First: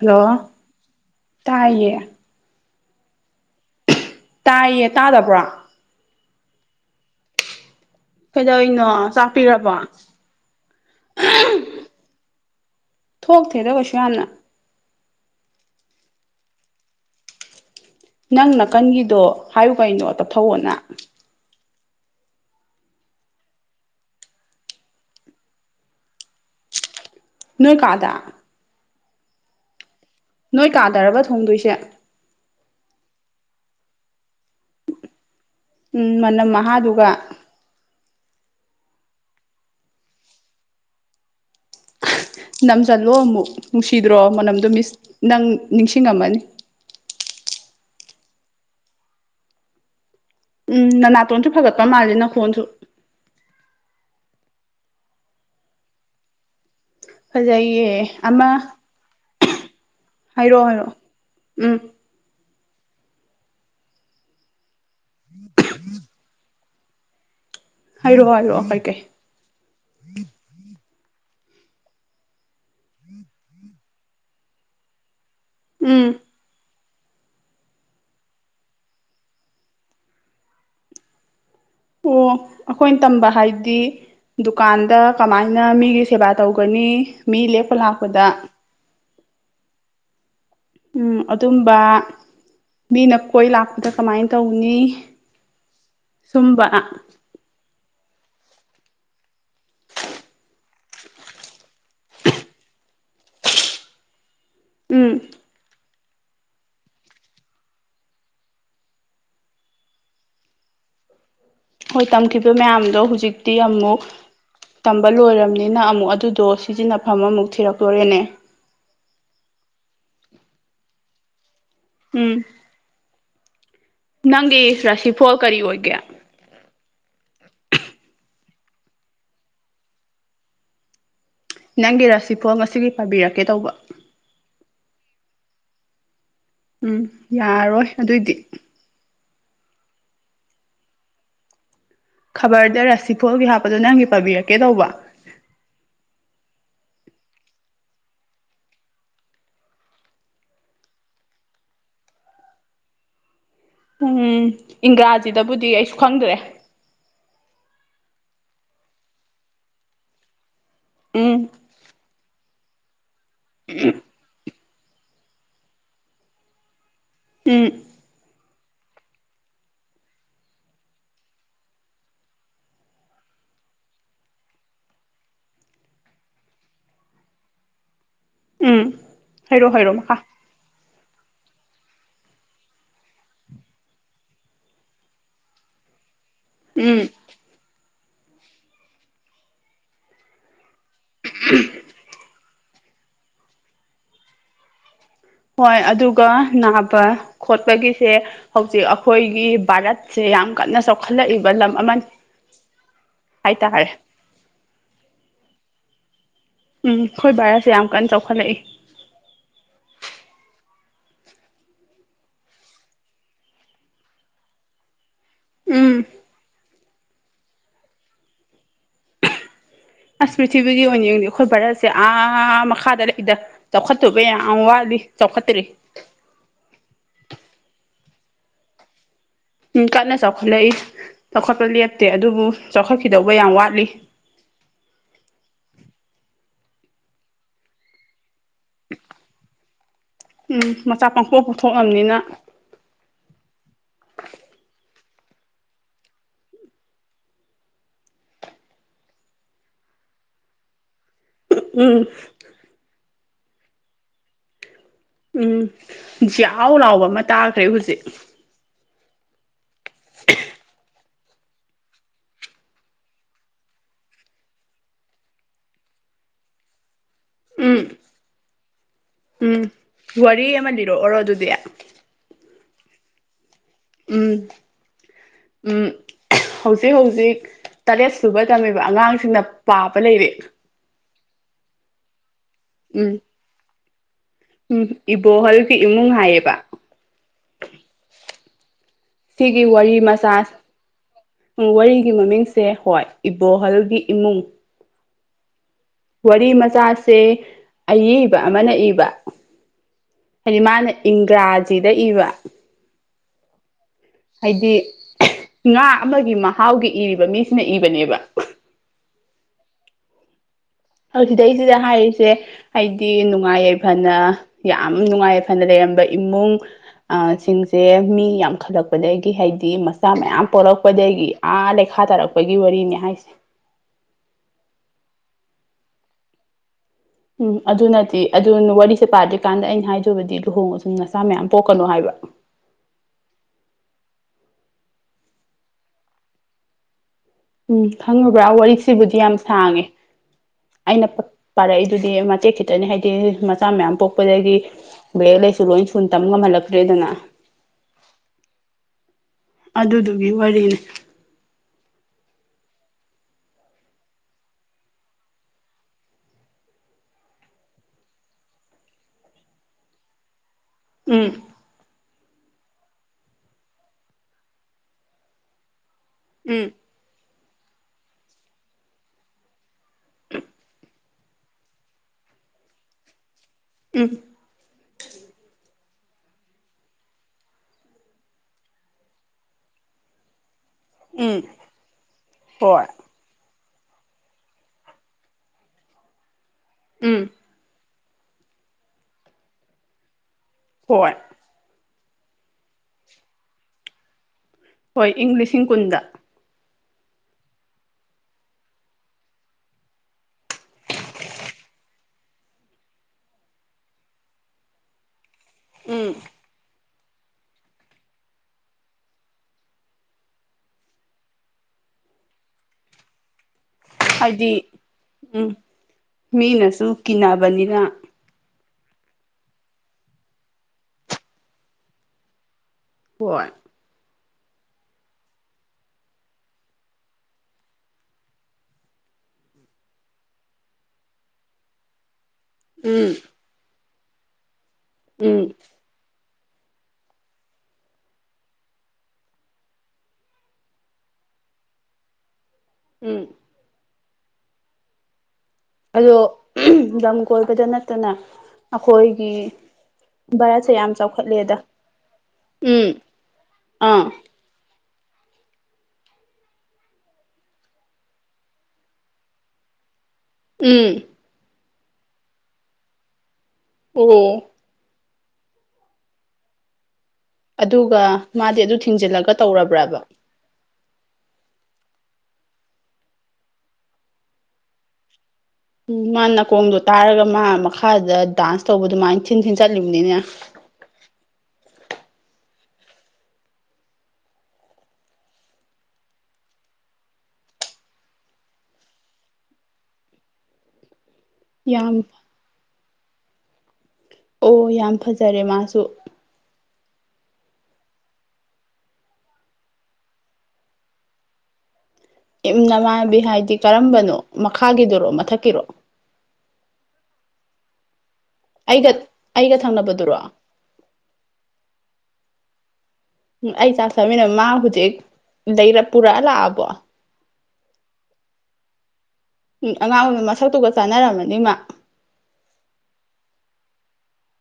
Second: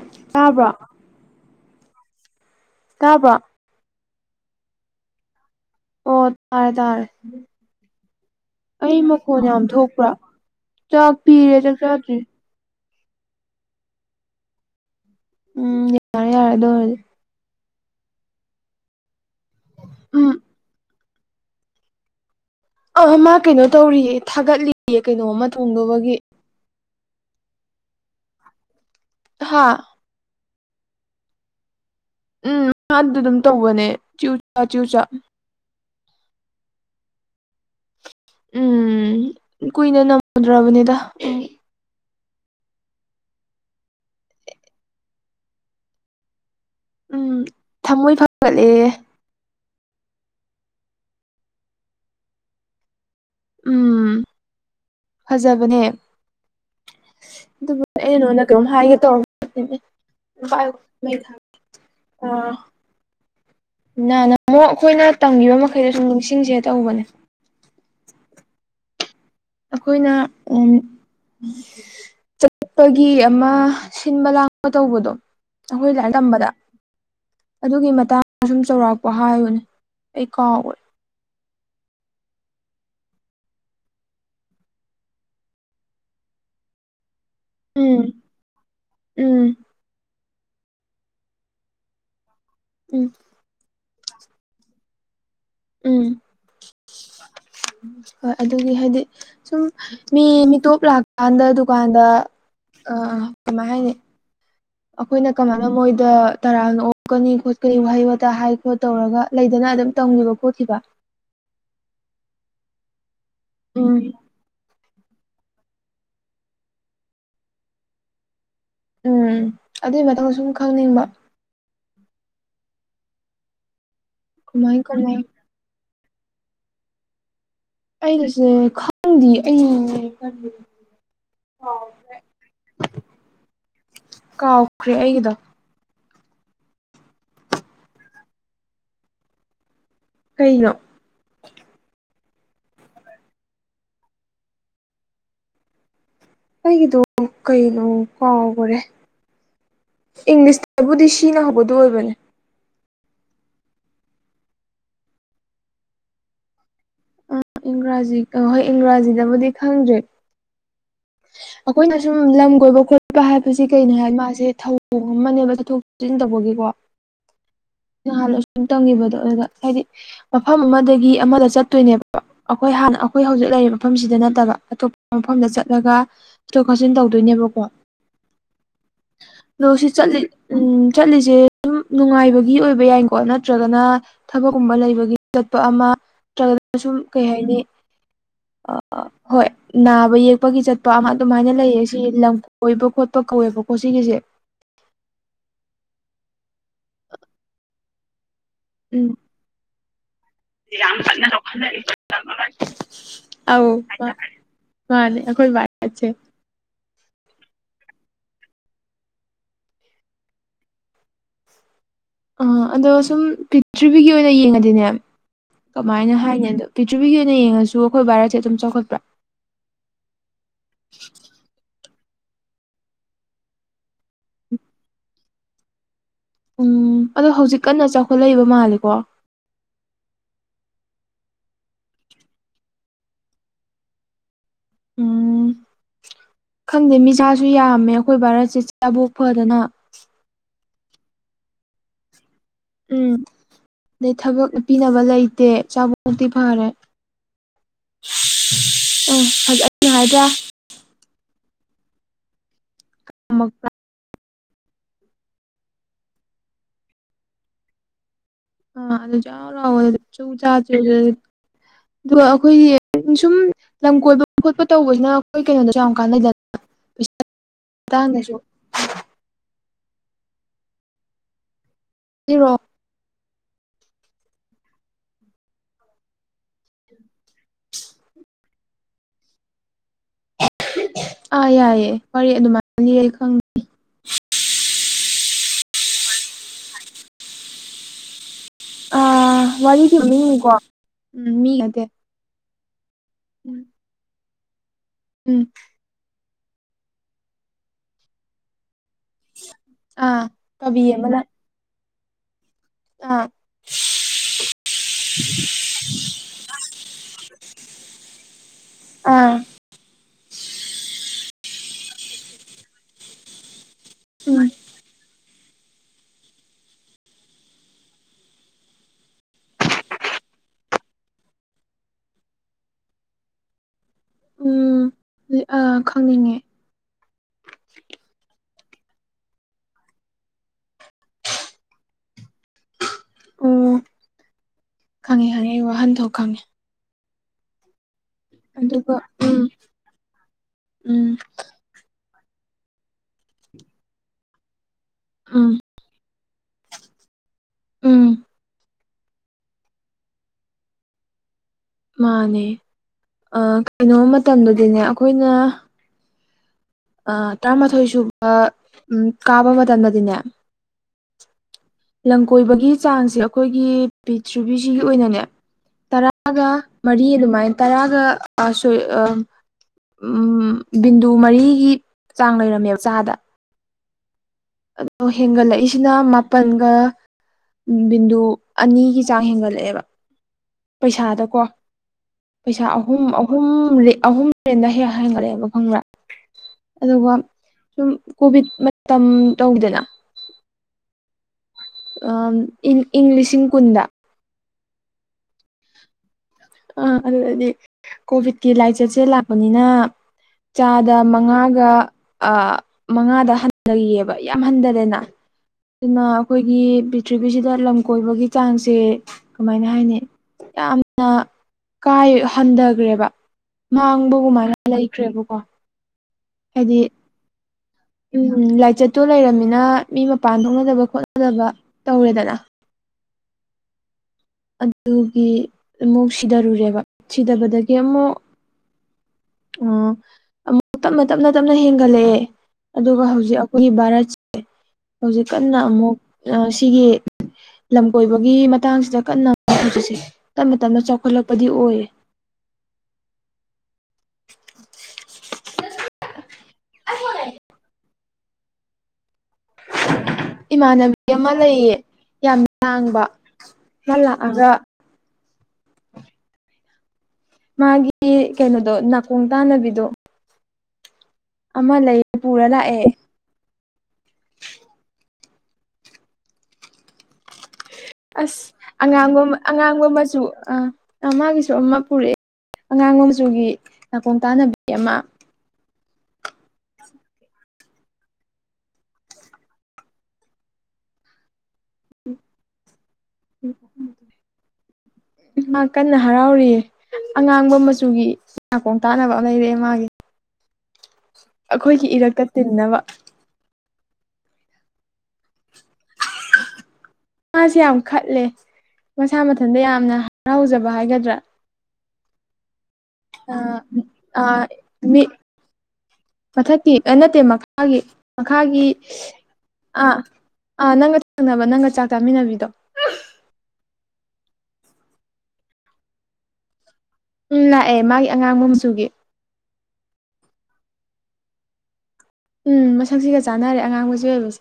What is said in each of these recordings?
hello ꯇꯥꯕ꯭ꯔꯣ ꯇꯥꯏꯌꯦ ꯇꯥꯕ꯭ꯔꯣ ꯇꯥꯏꯌꯦ ꯇꯥꯗꯕ꯭ꯔꯣ ꯑꯣ ꯇꯥꯔꯦ ꯇꯥꯔꯦ ꯀꯩꯗꯧꯔꯤꯅꯣ ꯑꯩ ꯆꯥꯛ ꯃꯈꯣꯟ ꯌꯥꯝ ꯄꯤꯔꯕꯣ ꯊꯣꯛꯄ꯭ꯔꯥ ꯆꯥꯛ ꯄꯤꯔꯦ ꯆꯥꯛ ꯆꯥꯥꯗ꯭ꯔꯤ ꯊꯣꯛꯇꯦꯗ ꯀꯩꯁꯨ ꯌꯥꯝꯅ ꯎꯝ ꯌꯥꯔꯦ ꯌꯥꯔꯦ ꯑꯗꯨ ꯑꯣꯏꯔꯗꯤ ꯅꯪ ꯅꯥꯀꯟꯒꯤꯗꯣ ꯍꯥꯏꯌꯨ ꯀꯩꯅꯣ ꯎꯝ ꯇꯞꯊꯑꯣꯅ ꯑꯥ ꯃꯥ ꯀꯩꯅꯣ ꯇꯧꯔꯤꯌꯦ ꯊꯥꯒꯠꯂꯤꯌꯦ ꯀꯩꯅꯣ ꯑꯃꯥ ꯊꯣꯡꯗꯣꯕꯒꯤ ꯅꯣꯏ ꯀꯥꯗ ꯍꯥꯥ ꯅꯣꯏ ꯀꯥꯗ ꯔꯥꯕ ꯊꯣꯡꯗꯣꯏꯁꯦ ꯎꯝ ꯃꯥꯗꯨ ꯑꯗꯨꯝ ꯇꯧꯕꯅꯦ ꯆꯨ ꯆꯥ ꯆꯨ ꯆꯥ ꯎꯝ ꯃꯅꯝ ꯃꯍꯥꯗꯨꯒ ꯎꯝ ꯀꯨꯏꯅ ꯅꯝꯃꯨꯗ꯭ꯔꯕꯅꯤꯗ ꯅꯝꯁꯜꯂꯣ ꯑꯃꯨꯛ ꯅꯨꯡꯁꯤꯗ꯭ꯔꯣ ꯃꯅꯝꯗꯣ ꯃꯤꯁ ꯅꯪ ꯅꯤꯡꯁꯤꯡꯉꯝꯃꯅꯤ ꯎꯝ ꯊꯃꯣꯏ ꯐꯒꯠꯂꯦꯌꯦ ꯎꯝ ꯅꯅꯥꯇꯣꯟꯁꯨ ꯐꯒꯠꯄ ꯃꯥꯜꯂꯤ ꯅꯈꯣꯟꯁꯨ ꯎꯝ ꯐꯖꯕꯅꯦ ꯐꯖꯩꯌꯦ ꯑꯗꯨꯕꯨꯔꯣ ꯑꯩꯅ ꯅꯉꯣꯟꯗ ꯀꯩꯅꯣꯝ ꯍꯥꯏꯒꯦ ꯇꯧꯔꯝꯕꯅꯤꯅꯦ ꯍꯥꯏꯔꯣ ꯍꯥꯏꯔꯣ ꯎꯝ ꯑꯣ ꯅꯍꯥꯟꯃꯨꯛ ꯑꯩꯈꯣꯏꯅ ꯇꯝꯒꯤꯕ ꯃꯈꯩꯗꯣ ꯁꯨꯝ ꯅꯤꯡꯁꯤꯡꯁꯦ ꯇꯧꯕꯅꯦ ꯍꯥꯏꯔꯛꯑꯣ ꯍꯥꯏꯔꯛꯑꯣ ꯀꯩ ꯀꯩ ꯑꯩꯈꯣꯏꯅ ꯎꯝ ꯆꯠꯄꯒꯤ ꯑꯃ ꯁꯤꯟꯕ ꯂꯥꯡꯕ ꯇꯧꯕꯗꯣ ꯑꯩꯈꯣꯏ ꯎꯝ ꯂꯥꯏꯔꯤꯛ ꯇꯝꯕꯗ ꯑꯗꯨꯒꯤ ꯃꯇꯥꯡꯗ ꯁꯨꯝ ꯆꯥꯎꯔꯥꯛꯄ ꯍꯥꯏꯌꯣꯅꯦ ꯑꯩ ꯀꯥꯎꯒꯔꯦ ꯑꯣ ꯑꯈꯣꯏꯅ ꯇꯝꯕ ꯍꯥꯏꯗꯤ ꯗꯨꯀꯥꯟꯗ ꯀꯃꯥꯏꯅ ꯃꯤꯒꯤ ꯁꯦꯕꯥ ꯇꯧꯒꯅꯤ ꯃꯤ ꯂꯦꯛꯄ ꯎꯝ ꯂꯥꯛꯄꯗ ꯎꯝ ꯎꯝ ꯑꯗꯨꯝꯕ ꯎꯝ ꯃꯤꯅ ꯀꯣꯏ ꯂꯥꯛꯄꯗ ꯀꯃꯥꯏ ꯇꯧꯅꯤ ꯎꯝ ꯁꯨꯝꯕ ꯍꯣꯏ ꯑꯗꯨꯒꯤ ꯍꯥꯏꯗꯤ ꯁꯨꯝ ꯃꯤ ꯃꯤꯇꯣꯞ ꯂꯥꯛꯀꯥꯟꯗ ꯗꯨꯀꯥꯟꯗ ꯑ ꯀꯃꯥꯏ ꯍꯥꯏꯅꯤ ꯎꯝ ꯑꯈꯣꯏꯅ ꯀꯃꯥꯏꯅ ꯃꯣꯏꯗ ꯇꯔꯥꯝꯅ ꯑꯣꯛꯀꯅꯤ ꯈꯣꯠꯀꯅꯤ ꯋꯥꯍꯩ ꯋꯇꯥ ꯍꯥꯏ ꯈꯣꯠ ꯇꯧꯔꯒ ꯂꯩꯗꯅ ꯑꯗꯨꯝ ꯇꯝꯒꯤꯕ ꯈꯣꯠꯈꯤꯕ ꯍꯣꯏ ꯇꯝꯈꯤꯕ ꯃꯌꯥꯝꯗꯣ ꯍꯧꯖꯤꯛꯇꯤ ꯎꯝ ꯑꯃꯨꯛ ꯇꯝ ꯂꯣꯏꯔꯕꯅꯤꯅ ꯑꯃꯨꯛ ꯑꯗꯨꯗꯣ ꯁꯤꯖꯤꯟꯅꯐꯝ ꯑꯃꯨꯛ ꯊꯤꯔꯛꯇꯣꯔꯦꯅꯦ ꯎꯝ ꯑꯗꯨꯏ ꯃꯊꯪ ꯁꯨꯝ ꯈꯪꯅꯤꯡꯕ ꯎꯝ ꯅꯪꯒꯤ ꯀꯃꯥꯏ ꯀꯃꯥꯏ ꯔꯁꯤꯐꯣꯜ ꯀꯔꯤ ꯑꯣꯏꯒꯦ ꯑꯩꯩꯁꯨꯅꯦ ꯈꯪꯗꯤꯌꯦ ꯑꯩꯅꯦ ꯈꯟꯕꯒꯤ ꯅꯪꯒꯤ ꯔꯁꯤꯐꯣꯜ ꯉꯁꯤꯒꯤ ꯄꯥꯕꯤꯔꯛꯀꯦ ꯇꯧꯕ ꯀꯥꯎꯈ꯭ꯔꯦ ꯑꯩꯒꯤꯗꯣ ꯎꯝ ꯌꯥꯔꯣꯏ ꯑꯗꯨꯏꯗꯤ ꯀꯩꯅꯣ ꯈꯕꯔꯗ ꯔꯁꯤꯐꯣꯜꯒꯤ ꯍꯥꯞꯄꯗꯣ ꯅꯪꯒꯤ ꯄꯥꯕꯤꯔꯛꯀꯦ ꯇꯧꯕ ꯑꯩꯒꯤꯗꯣ ꯀꯩꯅꯣ ꯀꯥꯎꯒꯔꯦ ꯏꯪꯂꯤꯁꯇꯕꯨꯗꯤ ꯁꯤꯅ ꯍꯧꯕꯗꯨ ꯑꯣꯏꯕꯅꯦ ꯍꯝꯎꯝ ꯏꯪꯒ꯭ꯔꯥꯖꯤꯗꯕꯨꯗꯤ ꯑꯩꯁꯨ ꯈꯪꯗ꯭ꯔꯦ ꯑ ꯏꯪꯒ꯭ꯔꯥꯖꯤ ꯍꯣꯏ ꯏꯪꯒ꯭ꯔꯥꯖꯤꯗꯕꯨꯗꯤ ꯈꯪꯗ꯭ꯔꯦ ꯎꯝ ꯑꯩꯈꯣꯏꯅ ꯁꯨꯝ ꯂꯝ ꯀꯣꯏꯕ ꯈꯣꯠꯄ ꯍꯥꯏꯕꯁꯤ ꯀꯩꯅꯣ ꯍꯥꯏ ꯃꯥꯁꯦ ꯊꯧ ꯑꯣꯡ ꯑꯃꯅꯦꯕ ꯆꯠꯊꯣꯛ ꯆꯠꯁꯤꯟ ꯇꯧꯕꯒꯤꯀꯣ ꯎꯝ ꯅꯍꯥꯟ ꯑꯁꯨꯝ ꯇꯪꯒꯤꯕꯗꯣ ꯑꯣꯏꯔꯒ ꯍꯥꯏꯗꯤ ꯃꯐꯝ ꯑꯃꯗꯒꯤ ꯑꯃꯗ ꯆꯠꯇꯣꯏꯅꯦꯕ ꯑꯈꯣꯏ ꯍꯥꯟꯅ ꯑꯈꯣꯏ ꯍꯧꯖꯤꯛ ꯂꯩꯔꯤꯕ ꯃꯐꯝꯁꯤꯗ ꯅꯠꯇꯕ ꯑꯇꯣꯞꯄ ꯃꯐꯝꯗ ꯆꯠ ꯂꯒ ꯊꯣꯛ ꯀꯥꯁꯤꯟ ꯇꯧꯗꯣꯏꯅꯦꯕꯀꯣ ꯎꯝ ꯑꯗꯣ ꯍꯥꯏꯔꯣ ꯁꯤ ꯍꯥꯏꯔꯣ ꯆꯠꯂꯤ ꯃꯈꯥ ꯎꯝ ꯆꯠꯂꯤꯁꯦ [unintelligible] ꯎꯝ ꯅꯨꯡꯉꯥꯏꯕꯒꯤ ꯑꯣꯏꯕ ꯌꯥꯏꯀꯣ ꯅꯠꯇ꯭ꯔꯥꯒꯅ ꯊꯕꯛꯀꯨꯝꯕ ꯂꯩꯕꯒꯤ ꯆꯠꯄ ꯑꯃ [unintelligible] ꯁꯨꯝ ꯎꯝ ꯀꯩ ꯍꯥꯏꯅꯤ ꯑꯥ ꯑꯥ ꯍꯣꯏ ꯅꯥꯕ ꯌꯦꯛ ꯄꯒꯤ ꯆꯠꯄ ꯑꯃ ꯑꯗꯨꯃꯥꯏꯅ ꯂꯩꯌꯦ ꯁꯤ ꯂꯝ ꯀꯣꯏꯕ ꯈꯣꯠꯄ ꯀꯧꯋꯦꯕꯀꯣ ꯁꯤꯒꯤꯁꯦ ꯍꯣꯏ ꯑꯗꯨꯒꯥ ꯅꯥꯕ ꯈꯣꯠꯄꯒꯤꯁꯦ ꯍꯧꯖꯤꯛ ꯑꯈꯣꯏꯒꯤ ꯚꯥꯔꯠ ꯁꯦ ꯌꯥꯝ ꯏꯔꯥꯡ ꯀꯟꯅ ꯆꯥꯎꯈꯠꯂꯛꯏꯕ ꯂꯝ ꯑꯃꯅꯤ ꯇꯧꯈꯠꯂꯛꯏꯕ [inaudible] ꯑꯧ ꯍꯥꯏꯇꯥꯔꯦ ꯍꯣꯏ ꯃꯥꯅꯦ ꯑꯈꯣꯏ ꯕꯥꯏ [unintelligible] ꯆꯦ ꯎꯝ ꯑꯈꯣꯏ ꯚꯥꯔꯠꯁꯦ ꯌꯥꯝ ꯀꯟꯅ ꯆꯥꯎꯈꯠꯂꯛꯏ ꯑꯥ ꯑꯗꯣ ꯁꯨꯝ ꯄ꯭ꯔꯤꯊꯤꯕꯤꯒꯤ ꯑꯣꯏꯅ ꯌꯦꯡꯉꯗꯤꯅꯦ ꯎꯝ ꯀꯃꯥꯏꯅ ꯍꯥꯏꯅꯤ ꯑꯗꯣ ꯄ꯭ꯔꯤꯊꯤꯕꯤꯒꯤ ꯑꯣꯏꯅ ꯌꯦꯉꯁꯨ ꯑꯈꯣꯏ ꯚꯥꯔꯠꯁꯦ ꯑꯗꯨꯝ ꯆꯥꯎꯈꯠꯄ꯭ꯔꯥ ꯑꯁ ꯄ꯭ꯔꯤꯊꯤꯕꯤꯒꯤ ꯑꯣꯏꯅ ꯌꯦꯡꯉꯗꯤ ꯑꯈꯣꯏ ꯚꯥꯔꯠꯁꯦ ꯑꯥ ꯃꯈꯥꯗ ꯂꯩꯗ ꯆꯥꯎꯈꯠꯇꯣꯏꯕ ꯌꯥꯝ ꯋꯥꯠꯂꯤ ꯆꯥꯎꯈꯠꯇ꯭ꯔꯤ ꯎꯝ ꯑꯗꯣ ꯍꯧꯖꯤꯛ ꯀꯟꯅ ꯆꯥꯎꯈꯠꯂꯛꯏꯕ ꯃꯥꯜꯂꯦꯀꯣ ꯎꯝ ꯀꯟꯅ ꯆꯥꯎꯈꯠꯂꯛꯏ ꯆꯥꯎꯈꯠꯄ ꯂꯦꯞꯇꯦ ꯑꯗꯨꯕꯨ ꯆꯥꯎꯈꯠꯈꯤꯗꯧꯕ ꯌꯥꯝ ꯋꯥꯠꯂꯤ ꯎꯝ ꯈꯪꯗꯦ ꯃꯤꯁꯥꯁꯨ ꯌꯥꯝꯃꯦ ꯑꯈꯣꯏ ꯚꯥꯔꯠꯁꯦ ꯆꯥꯕꯣꯛ ꯐꯗꯅ ꯎꯝ ꯃꯆꯥ ꯄꯥꯡꯊꯣꯛ ꯄꯨꯊꯣꯛꯅꯝꯅꯤꯅ ꯎꯝ ꯑꯗꯩ ꯊꯕꯛ ꯄꯤꯅꯕ ꯂꯩꯇꯦ ꯆꯥꯕꯣꯛꯇꯤ ꯐꯥꯔꯦ ꯑꯥ ꯍꯧꯖꯤꯛ ꯑꯩꯅ ꯍꯥꯏꯗ꯭ꯔꯥ ꯎꯝ ꯃꯛꯄ꯭ꯔꯥ ꯎꯝ ꯖ꯭ꯌꯥꯎ ꯂꯥꯎꯕ ꯑꯃ ꯇꯥꯈ꯭ꯔꯦ ꯍꯨꯖꯤꯛ ꯑꯥ ꯑꯗꯨ ꯖꯥꯎ ꯂꯥꯎꯋꯦ ꯆꯨꯖꯥ [unintelligible] ꯗꯨꯔꯣ ꯑꯈꯣꯏꯒꯤ ꯁꯨꯝ ꯂꯝ ꯀꯣꯏꯕ ꯈꯣꯠꯄ ꯇꯧꯕꯁꯤꯅ ꯑꯈꯣꯏ ꯀꯩꯅꯣꯗꯁꯨ ꯌꯥꯝ ꯀꯥꯟꯅꯩꯗꯟ ꯎꯝ [unintelligible] ꯇꯥꯡꯗꯁꯨ ꯎꯝ ꯋꯥꯔꯤ ꯑꯃ ꯂꯤꯔꯛꯑꯣꯔꯣ ꯑꯗꯨꯗꯤ ꯂꯤꯔꯣ ꯎꯝ ꯎꯝ ꯍꯧꯖꯤꯛ ꯍꯧꯖꯤꯛ ꯇꯔꯦꯠ ꯁꯨꯕ ꯇꯝꯃꯤꯕ ꯑꯉꯥꯡꯁꯤꯡꯅ ꯄꯥꯕ ꯂꯩꯔꯤꯛ ꯑꯥ ꯌꯥꯏꯌꯦ ꯋꯥꯔꯤ ꯑꯗꯨꯃꯥꯏꯅ ꯂꯤꯔꯥꯗꯤ ꯎꯝ ꯈꯪ ꯎꯝ ꯏꯕꯣꯍꯜꯒꯤ ꯏꯃꯨꯡ ꯍꯥꯏꯌꯦꯕ ꯑꯥ ꯁꯤꯒꯤ ꯋꯥꯔꯤ ꯋꯥꯔꯤꯒꯤ ꯃꯆꯥ ꯃꯃꯤꯡꯅꯤꯀꯣ ꯃꯤ ꯎꯝ ꯅꯠꯇꯦ ꯋꯥꯔꯤ ꯒꯤ ꯃꯥꯃꯤꯡꯁꯦ ꯍꯣꯏ ꯎꯝ ꯏꯕꯣꯍꯜꯒꯤ ꯏꯃꯨꯡ ꯎꯝ ꯋꯥꯔꯤ ꯃꯆꯥꯁꯦ ꯑꯏꯕ ꯑꯃꯅ ꯏꯕ ꯑꯥ ꯍꯥꯏꯗꯤ ꯃꯥꯅ ꯀꯕꯤ ꯑꯃꯅ ꯏꯪꯒ꯭ꯔꯥꯖꯤꯗꯥ ꯏꯕ ꯑꯥ ꯍꯥꯏꯗꯤ ꯉꯥ ꯑꯃꯒꯤ ꯃꯍꯥꯎꯒꯤ ꯏꯔꯤꯕ ꯃꯤꯁꯤꯅ ꯏꯕꯅꯦꯕ ꯑꯥ ꯑꯗꯤꯗꯩꯁꯤꯗ ꯍꯥꯏꯔꯤꯁꯦ ꯍꯥꯏꯗꯤ ꯅꯨꯡꯉꯥꯏ ꯌꯥꯏꯐꯅ ꯎꯝ ꯌꯥꯝ ꯅꯨꯡꯉꯥꯏ ꯌꯥꯏꯐꯅ ꯂꯩꯔꯝꯕ ꯏꯃꯨꯡ ꯁꯤꯡꯁꯦ ꯃꯤ ꯌꯥꯝꯈꯠꯂꯛꯄꯗꯒꯤ ꯍꯥꯏꯗꯤ ꯃꯆꯥ ꯃꯌꯥꯝ ꯄꯣꯛꯂꯛꯄꯗꯒꯤ ꯑꯥ ꯂꯩꯈꯥ ꯇꯥꯔꯛꯄꯒꯤ ꯋꯥꯔꯤꯅꯤ ꯍꯥꯏꯁꯦ ꯎꯝ ꯍꯨꯖꯤꯛ ꯑꯥ ꯈꯪꯉꯤꯅꯦ ꯎꯝ ꯑꯗꯨꯅꯗꯤ ꯑꯗꯨ ꯋꯥꯔꯤꯁꯦ ꯄꯥꯗ꯭ꯔꯤꯀꯥꯟꯗ ꯑꯩꯅ ꯍꯥꯏꯗꯨꯕꯗꯤ ꯂꯨꯍꯣꯡꯉꯁꯨ ꯅꯆꯥ ꯃꯌꯥꯝ ꯄꯣꯛꯀꯅꯣ ꯍꯥꯏꯕ ꯑꯣ ꯈꯪꯉꯦ ꯈꯪꯉꯦ ꯑꯩ ꯋꯥꯍꯟꯊꯣꯛ ꯈꯪꯉꯦ ꯎꯝ ꯈꯪꯉꯨꯕ꯭ꯔꯥ ꯑꯗꯨꯒ ꯋꯥꯔꯤꯁꯤꯕꯨꯗꯤ ꯌꯥꯝ ꯎꯝ ꯁꯥꯡꯉꯦ ꯎꯝ ꯑꯩꯅ ꯄꯥꯔꯛꯏꯗꯨꯗꯤ ꯃꯇꯦꯛ ꯈꯤꯇꯅꯤ ꯍꯥꯏꯗꯤ ꯃꯆꯥ ꯃꯌꯥꯝ ꯄꯣꯛꯄꯗꯒꯤ ꯂꯥꯏꯔꯤꯛ ꯎꯝ ꯂꯩꯁꯨ ꯂꯣꯏ ꯐꯨꯟ ꯇꯝ ꯉꯝꯍꯜꯂꯛꯇ꯭ꯔꯦꯗꯅ ꯎꯝ ꯑꯗꯨꯗꯨꯒꯤ ꯋꯥꯔꯤꯅꯤ ꯃꯥꯅꯦ ꯑꯥ ꯀꯩꯅꯣ ꯃꯇꯝꯗꯗꯤꯅꯦ ꯑꯈꯣꯏꯅ ꯑꯥ ꯇꯔꯥꯃꯊꯣꯏ ꯁꯨꯕ ꯀꯥꯕ ꯃꯇꯝꯗꯗꯤꯅꯦ ꯎꯝ ꯂꯝꯀꯣꯏꯕꯒꯤ ꯆꯥꯡꯁꯦ ꯑꯈꯣꯏꯒꯤ ꯄ꯭ꯔꯤꯊꯤꯕꯤꯁꯤꯒꯤ ꯑꯣꯏꯅꯅꯦ ꯇꯔꯥꯒ ꯎꯝ ꯃꯔꯤ ꯑꯗꯨꯃꯥꯏꯅ ꯇꯔꯥꯒ ꯁꯣꯏ ꯑꯥ ꯎꯝ ꯕꯤꯟꯗꯨ ꯃꯔꯤꯒꯤ ꯆꯥꯡ ꯂꯩꯔꯝꯃꯦꯕ ꯆꯥꯗ ꯎꯝ ꯑꯗꯣ ꯍꯦꯟꯒꯠꯂꯛꯏꯁꯤꯅ ꯃꯥꯄꯟꯒ ꯕꯤꯟꯗꯨ ꯑꯅꯤꯒꯤ ꯆꯥꯡ ꯍꯦꯟꯒꯠꯂꯛꯑꯦꯕ ꯎꯝ ꯄꯩꯁꯥꯗꯀꯣ ꯄꯩꯁꯥ ꯍꯣꯏ ꯑꯍꯨꯝ ꯑ ꯑꯍꯨꯝ ꯔꯦ ꯑꯍꯨꯝꯔꯦꯗ ꯍꯦ ꯍꯦꯟꯒꯠꯂꯦꯕ ꯈꯪꯕ꯭ꯔꯥ ꯑꯗꯨꯒ ꯎꯝ ꯁꯨꯝ ꯀꯣꯚꯤꯠ ꯃꯇꯝ ꯇꯧꯗꯅ ꯍꯣꯏ ꯑꯥ ꯏꯪ ꯏꯪ ꯂꯤꯁꯤꯡ ꯀꯨꯟꯗ ꯍꯣꯏ ꯏꯪ ꯂꯤꯁꯤꯡ ꯀꯨꯟꯗ ꯑꯥ ꯑꯗꯨꯗꯗꯤ ꯀꯣꯚꯤꯠꯀꯤ ꯂꯥꯏꯆꯠꯁꯦ ꯂꯥꯛꯄꯅꯤꯅ ꯆꯥꯗ ꯃꯉꯥꯒ ꯑꯥ ꯃꯉꯥꯗ ꯍꯟꯗꯒꯤꯌꯦꯕ ꯌꯥꯝ ꯍꯥꯟꯗꯗꯅ ꯑꯗꯨꯅ ꯎꯝ ꯑꯈꯣꯏꯒꯤ ꯄꯤꯊ꯭ꯔꯤꯕꯤꯁꯤꯗ ꯂꯝ ꯀꯣꯏꯕꯒꯤ ꯆꯥꯡꯖꯦ ꯀꯃꯥꯏꯅ ꯍꯥꯏꯅꯤ ꯌꯥꯝꯅ ꯀꯥꯏ ꯍꯟꯗꯒ꯭ꯔꯦꯕ ꯃꯥꯡꯕꯒꯨꯃꯥꯏꯅ ꯍꯥꯏꯗꯤ ꯂꯩꯈ꯭ꯔꯦꯕꯀꯣ ꯎꯝ ꯍꯥꯏꯗꯤ ꯃꯤꯅꯁꯨ ꯀꯤꯅꯕꯅꯤꯅ ꯎꯝ ꯂꯥꯏꯆꯠꯇꯨ ꯂꯩꯔꯕꯝꯃꯤꯅ ꯃꯤ ꯃꯄꯥꯟ ꯊꯣꯛꯅꯗꯕ ꯈꯣꯠꯅꯗꯕ ꯇꯧꯔꯦꯗꯅ ꯍꯣꯏ ꯑꯗꯨꯒꯤ ꯑꯃꯨꯛ ꯁꯤꯗꯔꯨꯔꯦꯕ ꯁꯤꯗꯕꯗꯒꯤ ꯑꯃꯨꯛ ꯑꯣ ꯑꯃꯨꯛ ꯇꯞꯅ ꯇꯞꯅ ꯇꯞꯅ ꯍꯤꯡꯒꯠꯂꯛꯑꯦ ꯑꯗꯨꯒ ꯎꯝ ꯍꯧꯖꯤꯛ ꯑꯈꯣꯏꯒꯤ ꯚꯥꯔꯠ ꯍꯧꯖꯤꯛ ꯎꯝ ꯀꯟꯅ ꯑꯃꯨꯛ ꯑꯥ ꯁꯤꯒꯤ ꯂꯝ ꯀꯣꯏꯕꯒꯤ ꯃꯇꯥꯡꯁꯤꯗ ꯀꯟꯅ ꯍꯧꯖꯤꯛꯁꯦ ꯇꯞꯅ ꯇꯞꯅ ꯆꯥꯎꯈꯠꯂꯛꯄꯗꯤ ꯑꯣꯏꯌꯦ ꯎꯝ [inaudible] ꯑꯗꯣ ꯎꯝ ꯂꯝ ꯀꯣꯏꯕꯗ ꯅꯠꯇꯅ ꯑꯈꯣꯏꯒꯤ ꯚꯥꯔꯠꯁꯦ ꯌꯥꯝ ꯏꯃꯥꯟꯅꯕꯤ ꯑꯃ ꯆꯥꯎꯈꯠꯂꯦꯗ ꯂꯩꯌꯦ ꯌꯥꯝ ꯎꯝ ꯂꯥꯡꯕ ꯃꯥ ꯑꯥ ꯂꯥꯛꯑꯒ ꯃꯥꯒꯤ ꯀꯩꯅꯣꯗꯣ ꯅꯥꯀꯣꯡ ꯇꯥꯟꯅꯕꯤꯗꯣ ꯎꯝ ꯑꯃ ꯂꯩꯔ ꯄꯨꯔ ꯂꯥꯛꯑꯦ ꯑꯣ ꯑꯗꯨꯒ ꯑꯁ ꯃꯥꯗꯤ ꯑꯗꯨ ꯑꯉꯥꯡꯕ ꯊꯤꯡꯖꯤꯜꯂꯒ ꯑꯉꯥꯡꯕ ꯇꯧꯔꯕ꯭ꯔꯕ ꯃꯆꯨ ꯑ ꯑ ꯃꯥꯒꯤꯁꯨ ꯑꯃ ꯄꯨꯔꯛꯑꯦ ꯑꯉꯥꯡꯕ ꯃꯆꯨꯒꯤ ꯅꯥꯀꯣꯡ ꯇꯥꯟꯅꯕꯤ ꯑꯃ ꯎꯝ ꯃꯥ ꯅꯥꯀꯣꯡꯗꯣ ꯇꯥꯔꯒ ꯃꯥ ꯃꯈꯥꯗ ꯗꯥꯟꯁ ꯇꯧꯕ ꯑꯗꯨꯃꯥꯏꯅ ꯊꯤꯟ ꯊꯤꯟ ꯆꯠꯂꯤꯕꯅꯤꯅꯦ ꯃꯥ ꯀꯟꯅ ꯍꯔꯥꯎꯔꯤꯌꯦ ꯑꯉꯥꯡꯕ ꯃꯆꯨꯒꯤ ꯅꯥꯀꯣꯡ ꯇꯥꯅꯕ ꯑꯝ ꯂꯩꯔꯛꯑꯦ ꯃꯥꯒꯤ ꯑꯩꯈꯣꯏꯒꯤ ꯌꯥꯝ ꯏꯔꯛꯇ ꯇꯤꯟꯅꯕ ꯑꯣ ꯌꯥꯝ ꯐꯖꯔꯦ ꯃꯥꯁꯨ ꯃꯥꯁꯤ ꯌꯥꯝ ꯈꯠꯂꯦ ꯃꯁꯥ ꯃꯊꯟꯇ ꯌꯥꯝꯅ ꯍꯔꯥꯎꯖꯕ ꯍꯥꯏꯒꯗ꯭ꯔꯥ ꯏꯝ ꯅꯃꯥꯟꯅꯕꯤ ꯍꯥꯏꯗꯤ ꯀꯔꯝꯕꯅꯣ ꯃꯈꯥꯒꯤꯗꯨꯔꯣ ꯃꯊꯛꯀꯤꯔꯣ ꯃꯊꯛꯇꯤ ꯅꯠꯇꯦ ꯃꯈꯥꯒꯤ ꯃꯈꯥꯒꯤ ꯑꯩꯒ ꯑꯩꯒ ꯑ ꯊꯪꯅꯕꯗꯨꯔꯣ ꯑꯥ ꯅꯪꯒ ꯊꯪꯅꯕ ꯅꯪꯒ ꯆꯥꯛ ꯆꯥꯃꯤꯟꯅꯕꯤꯗꯣ ꯎꯝ ꯑꯩ ꯆꯥꯛ ꯆꯥꯃꯤꯟꯅꯕ ꯃꯥ ꯍꯧꯖꯤꯛ ꯂꯩꯔ ꯄꯨꯔꯛꯑ ꯂꯥꯛꯑꯕꯣ ꯎꯝ ꯂꯥꯛꯑꯦ ꯃꯥꯒꯤ ꯑꯉꯥꯡꯕ ꯃꯆꯨꯒꯤ ꯎꯝ ꯑꯉꯥꯡꯕ ꯃꯁꯛꯇꯨꯒ ꯆꯥꯟꯅꯔꯝꯃꯅꯤ ꯃꯥ ꯎꯝ ꯃꯁꯛꯁꯤꯒ ꯆꯥꯟꯅꯔꯦ ꯑꯉꯥꯡꯕꯁꯤꯒ ꯑꯣꯏꯕꯁꯦ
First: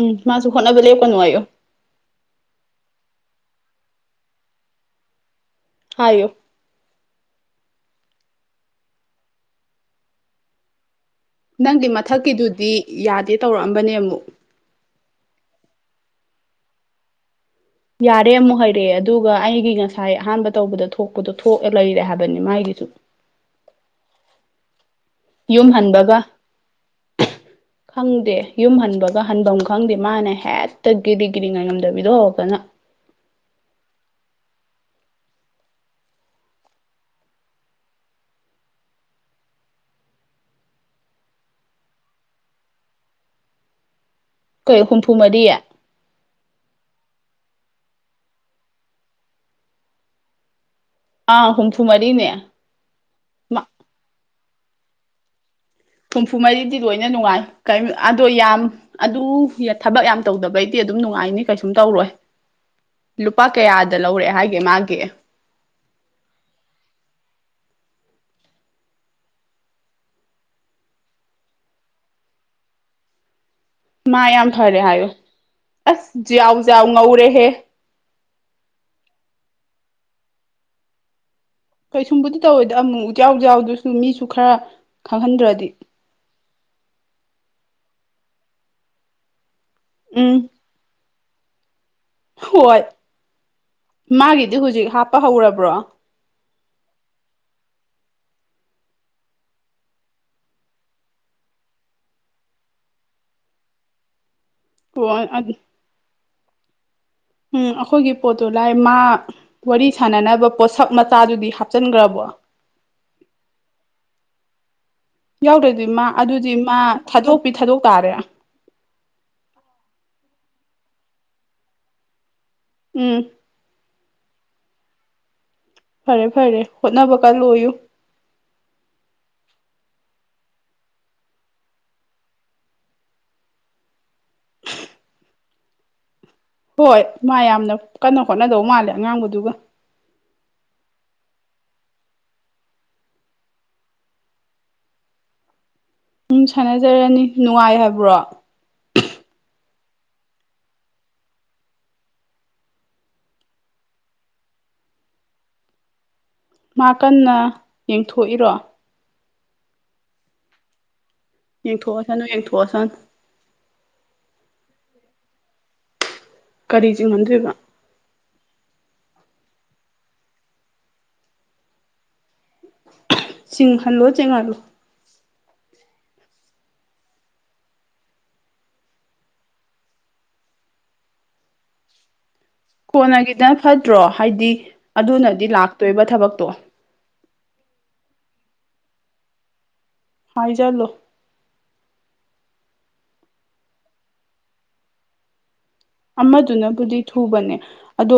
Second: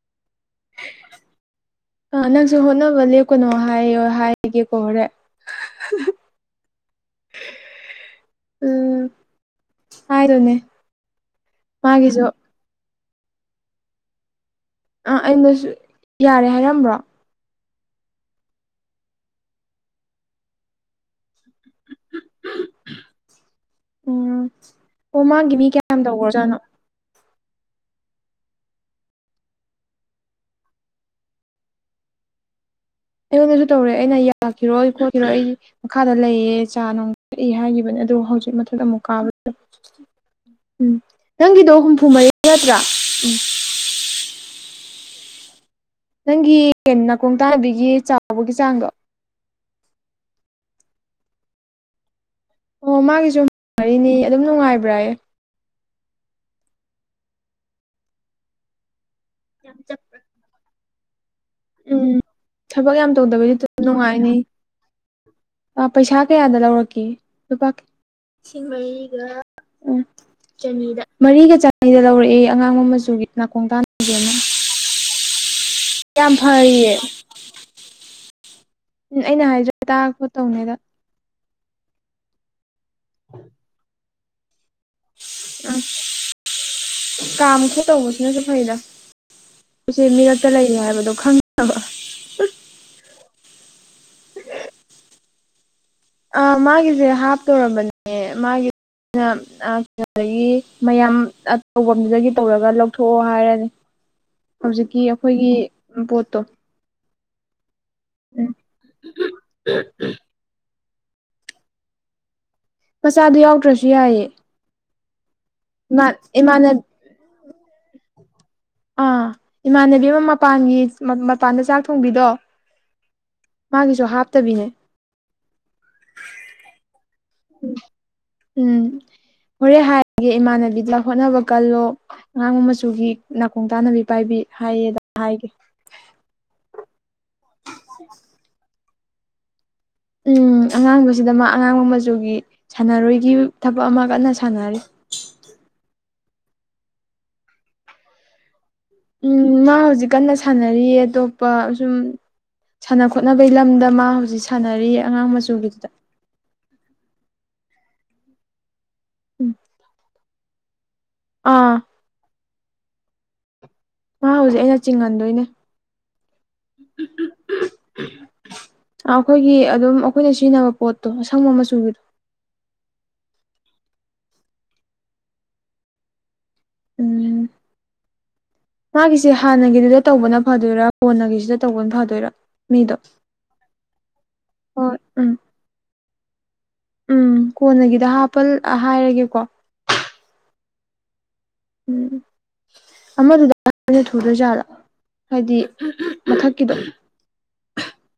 ꯎꯝ ꯃꯥꯁꯨ ꯍꯣꯠꯅꯕ ꯂꯦꯞꯀꯅꯣꯌꯣ ꯑ ꯅꯪꯁꯨ ꯍꯣꯠꯅꯕ ꯂꯦꯞꯀꯅꯣ ꯍꯥꯏꯌꯣ ꯍꯥꯏꯒꯦꯀꯣ ꯍꯣꯔꯦꯟ ꯍꯥꯏꯌꯨ ꯎꯝ ꯍꯥꯏꯗꯣꯏꯅꯦ ꯅꯪꯒꯤ ꯃꯊꯛꯀꯤꯗꯨꯗꯤ ꯌꯥꯗꯦ ꯇꯧꯔꯛꯑꯝꯕꯅꯦ ꯑꯃꯨꯛ ꯑꯥ ꯑꯩꯅꯁꯨ ꯌꯥꯔꯦ ꯍꯥꯏꯔꯛꯑꯝꯕ꯭ꯔꯣ ꯌꯥꯔꯦ ꯑꯃꯨꯛ ꯍꯩꯔꯛꯑꯦ ꯑꯗꯨꯒ ꯑꯩꯒꯤ ꯉꯁꯥꯏ ꯑꯍꯥꯟꯕ ꯇꯧꯕꯗ ꯊꯣꯛꯄꯗꯣ ꯊꯣꯛꯑ ꯂꯩꯔꯦ ꯍꯥꯏꯕꯅꯤ ꯃꯥꯥꯒꯤꯁꯨ ꯎꯝ ꯑꯣ ꯃꯥꯒꯤ ꯌꯨꯝ ꯃꯤ ꯀꯌꯥꯝ ꯍꯟꯕꯒ ꯇꯧꯈ꯭ꯔꯖꯥꯠꯅꯣ ꯈꯪꯗꯦ ꯌꯨꯝ ꯍꯟꯕꯒ ꯍꯟꯕꯝ ꯈꯪꯗꯦ ꯃꯥꯅ ꯍꯦꯛꯇ ꯒꯤꯔꯤ ꯒꯤꯔꯤ ꯉꯥꯏꯉꯝꯗꯕꯤꯗꯣ ꯍꯧꯔꯛꯇꯅ ꯑꯩꯉꯣꯟꯗꯁꯨ ꯇꯧꯔꯦ ꯑꯩꯅ ꯌꯥꯒꯤꯔꯣꯏ ꯈꯣꯠꯈꯤꯔꯣ ꯑꯩ ꯃꯈꯥꯗ ꯂꯩꯌꯦ ꯆꯥ ꯅꯨꯡ ꯊꯛꯏ ꯍꯥꯏꯒꯤꯕꯅꯦ ꯑꯗꯨ ꯍꯧꯖꯤꯛ ꯃꯊꯛꯇ ꯑꯃꯨꯛ ꯀꯥꯕꯗꯨꯗ ꯎꯝ ꯅꯪꯒꯤꯗꯣ ꯍꯨꯝꯐꯨ ꯃꯔꯤ ꯅꯠꯇ꯭ꯔꯥ ꯎꯝ ꯀꯩ ꯍꯨꯝꯐꯨ ꯃꯔꯤ ꯅꯪꯒꯤ ꯅꯥꯀꯣꯡ ꯇꯥꯟꯅꯕꯤꯒꯤ ꯆꯥꯎꯕꯒꯤ ꯆꯥꯡꯗꯣ ꯑꯥ ꯍꯨꯝꯐꯨ ꯃꯔꯤꯅꯦ ꯑꯣ ꯃꯥꯒꯤꯁꯨ ꯃꯔꯤꯅꯦꯌꯦ ꯑꯗꯨꯝ ꯅꯨꯡꯉꯥꯏꯕ꯭ꯔꯥꯌꯦ ꯍꯨꯝꯐꯨ ꯃꯔꯤꯗꯤ ꯂꯣꯏꯅ ꯅꯨꯡꯉꯥꯏ ꯀꯩꯝ ꯑꯗꯣ ꯌꯥꯝ ꯑꯗꯨ ꯊꯕꯛ ꯌꯥꯝ ꯇꯧꯗꯕꯩꯅꯤ ꯇꯤ ꯑꯗꯨꯝ ꯅꯨꯡꯉꯥꯏꯅꯤ ꯀꯩꯁꯨꯝ ꯇꯧꯔꯣꯏ ꯎꯝ ꯊꯕꯛ ꯌꯥꯝ ꯂꯨꯄꯥ ꯀꯌꯥꯗ ꯂꯧꯔꯛꯑꯦ ꯍꯥꯏꯒꯦ ꯃꯥꯒꯤ ꯑ ꯄꯩꯁꯥ ꯀꯌꯥꯗ ꯂꯧꯔꯛꯀꯦ ꯂꯨꯄꯥ ꯂꯤꯁꯤꯡ ꯃꯔꯤꯒ ꯎꯝ ꯆꯅꯤꯗ ꯃꯔꯤꯒ ꯆꯅꯤꯗ ꯂꯧꯔꯛꯑꯦꯌꯦ ꯑꯉꯥꯡꯕ ꯃꯆꯨꯒꯤ ꯅꯥꯀꯣꯡ ꯇꯥꯅ ꯃꯥ ꯌꯥꯝ ꯐꯔꯦ ꯍꯥꯏꯌꯣ ꯑꯁ ꯌꯥꯝ ꯖ꯭ꯌꯥꯎ ꯖ꯭ꯌꯥꯎ ꯐꯔꯤꯌꯦ ꯉꯧꯔꯦꯍꯦ ꯎꯝ ꯑꯩꯅ ꯍꯥꯏꯖꯦ ꯇꯥꯔꯄꯣ ꯇꯧꯅꯦꯗ ꯀꯩꯁꯨꯝꯕꯨꯗꯤ ꯇꯧꯔꯣꯏꯗ ꯑꯃꯨꯛ ꯃꯨꯛ ꯖ꯭ꯌꯥꯎ ꯖ꯭ꯌꯥꯎꯗꯨꯁꯨ ꯃꯤꯁꯨ ꯈꯔ ꯈꯪꯍꯟꯗ꯭ꯔꯗꯤ ꯑꯝ ꯀꯥꯝ ꯈꯣꯠ ꯇꯧꯕꯁꯤꯅꯁꯨ ꯐꯩꯗ ꯑꯩꯁꯦ ꯎꯝ ꯃꯤꯔꯛꯇ ꯂꯩꯔꯤ ꯍꯥꯏꯕꯗꯣ ꯈꯪꯅꯕ ꯍꯣꯏ ꯃꯥꯒꯤꯗꯤ ꯍꯧꯖꯤꯛ ꯍꯥꯞꯄ ꯍꯧꯔꯕ꯭ꯔꯣ ꯑ ꯃꯥꯒꯤꯁꯦ ꯍꯥꯞ ꯇꯧꯔꯝꯕꯅꯦ ꯃꯥꯒꯤ [inaudible] ꯗꯒꯤ ꯃꯌꯥꯝ ꯑꯠꯇꯧꯕꯝꯗꯨꯗꯒꯤ ꯇꯧꯔꯒ ꯂꯧꯊꯣꯛꯑꯣ ꯍꯥꯏꯔꯅꯤ [inaudible] ꯍꯧꯖꯤꯛꯀꯤ ꯍꯣꯏ ꯑꯩꯈꯣꯏꯒꯤ ꯕ‌ꯣꯠꯇꯣ ꯎꯝ ꯑꯩꯈꯣꯏꯒꯤ ꯄꯣꯠꯇꯨ ꯂꯥꯏ ꯃꯥ ꯋꯥꯔꯤ ꯁꯥꯅꯥꯅꯕ ꯄꯣꯠꯁꯛ ꯃꯆꯥꯗꯨꯗꯤ ꯍꯥꯞꯆꯤꯟꯒ꯭ꯔꯕꯣ ꯃꯆꯥꯗꯣ ꯌꯥꯎꯗ꯭ꯔꯁꯨ ꯌꯥꯏꯌ‌ꯦ ꯌꯥꯎꯗ꯭ꯔꯗꯤ ꯃꯥ ꯑꯗꯨꯗꯤ ꯏꯃꯥꯟꯅ ꯃꯥ ꯊꯥꯗꯣꯛꯄꯤ ꯊꯥꯗꯣꯛ ꯇꯥꯔꯦ ꯑꯥ ꯏꯃꯥꯟꯅꯕꯤ ꯑꯃ ꯃꯄꯥꯟꯒꯤ ꯃꯄꯥꯟꯗ ꯆꯥꯛ ꯊꯣꯡꯕꯤꯗꯣ ꯎꯝ ꯃꯥꯒꯤꯁꯨ ꯍꯥꯞꯇꯕꯤꯅꯦ ꯐꯔꯦ ꯐꯔꯦ ꯍꯣꯠꯅꯕ ꯀꯥꯜꯂꯣꯌꯨ ꯎꯝ ꯍꯣꯔꯦꯟ ꯍꯥꯏ ꯒꯦ ꯏꯃꯥꯟꯅꯕꯤ ꯍꯣꯠꯅꯕ ꯀꯜꯂꯣ ꯑꯉꯥꯡꯕ ꯃꯆꯨꯒꯤ ꯅꯥꯀꯣꯡ ꯇꯥꯟꯅꯕꯤ ꯄꯥꯏꯕꯤ ꯍꯥꯏꯌꯦꯗ ꯍꯥꯏꯒꯦ ꯍꯣꯏ ꯃꯥ ꯌꯥꯝꯅ ꯀꯟꯅ ꯍꯣꯠꯅꯗꯧ ꯃꯥꯜꯂꯦ ꯑꯉꯥꯡꯕꯗꯨꯒ ꯎꯝ ꯑꯉꯥꯡꯕꯁꯤꯗ ꯃꯥ ꯑꯉꯥꯡꯕ ꯃꯆꯨꯒꯤ ꯁꯥꯟꯅꯔꯣꯏꯒꯤ ꯊꯕꯛ ꯑꯃꯥ ꯀꯟꯅ ꯁꯥꯟꯅꯔꯤ ꯎꯝ ꯁꯥꯟꯅꯖꯔꯅꯤ ꯅꯨꯡꯉꯥꯏ ꯍꯥꯏꯕ꯭ꯔꯣ ꯎꯝ ꯃꯥ ꯍꯧꯖꯤꯛ ꯀꯟꯅ ꯁꯥꯟꯅꯔꯤꯌꯦ ꯑꯇꯣꯞꯄ ꯁꯨꯝ ꯁꯥꯟꯅ ꯈꯣꯠꯅꯕꯩ ꯂꯝꯗ ꯃꯥ ꯍꯧꯖꯤꯛ ꯁꯥꯟꯅꯔꯤ ꯑꯉꯥꯡ ꯃꯆꯨꯒꯤꯗꯨꯗ ꯃꯥ ꯀꯟꯅ ꯌꯦꯡꯊꯣꯛꯏꯔꯣ ꯎꯝ ꯑꯥ ꯌꯦꯡꯊꯣꯛꯑꯁꯅꯨ ꯌꯦꯡꯊꯣꯛꯑꯁꯅꯨ ꯃꯥ ꯍꯧꯖꯤꯛ ꯑꯩꯅ ꯆꯤꯡꯉꯟꯗꯣꯏꯅꯦ ꯀꯔꯤ ꯆꯤꯡꯉꯟꯗꯨꯏꯕ ꯑꯥ ꯑꯩꯈꯣꯏꯒꯤ ꯑꯗꯨꯝ ꯑꯩꯈꯣꯏꯅ ꯁꯤꯖꯤꯟꯅꯕ ꯄꯣꯠꯇꯣ ꯑꯁꯪꯕ ꯃꯆꯨꯒꯤ ꯆꯤꯡꯍꯜꯂꯣ ꯆꯦꯡꯉꯜꯂꯨ ꯎꯝ ꯃꯥꯒꯤꯁꯦ ꯍꯥꯟꯅꯒꯤꯗꯨꯗ ꯇꯧꯕꯅ ꯐꯗꯣꯏꯔ ꯀ‌ꯣꯟꯅꯒꯤꯁꯤꯗ ꯇꯧꯕꯅ ꯐꯗꯣꯏꯔ ꯀꯣꯟꯅꯒꯤꯗꯅ ꯐꯠꯇ꯭ꯔꯣ ꯍꯥꯏꯗꯤ ꯍꯣꯏ ꯎꯝ ꯑꯗꯨꯅꯗꯤ ꯂꯥꯛꯇꯣꯏꯕ ꯊꯕꯛꯇꯣ ꯎꯝ ꯀꯣꯟꯅꯒꯤꯗ ꯍꯥꯞꯄꯜ ꯑꯥ ꯍꯥꯏꯔꯒꯦꯀꯣ ꯍꯥꯏꯖꯜꯂꯣ ꯎꯝ ꯑꯃꯗꯨꯗ [inaudible] ꯊꯨꯗꯣꯏꯖꯥꯠꯂ ꯍꯥꯏꯗꯤ [unintelligible] ꯑꯃꯗꯨꯅꯕꯨꯗꯤ ꯊꯨꯕꯅꯦ ꯑꯗꯣ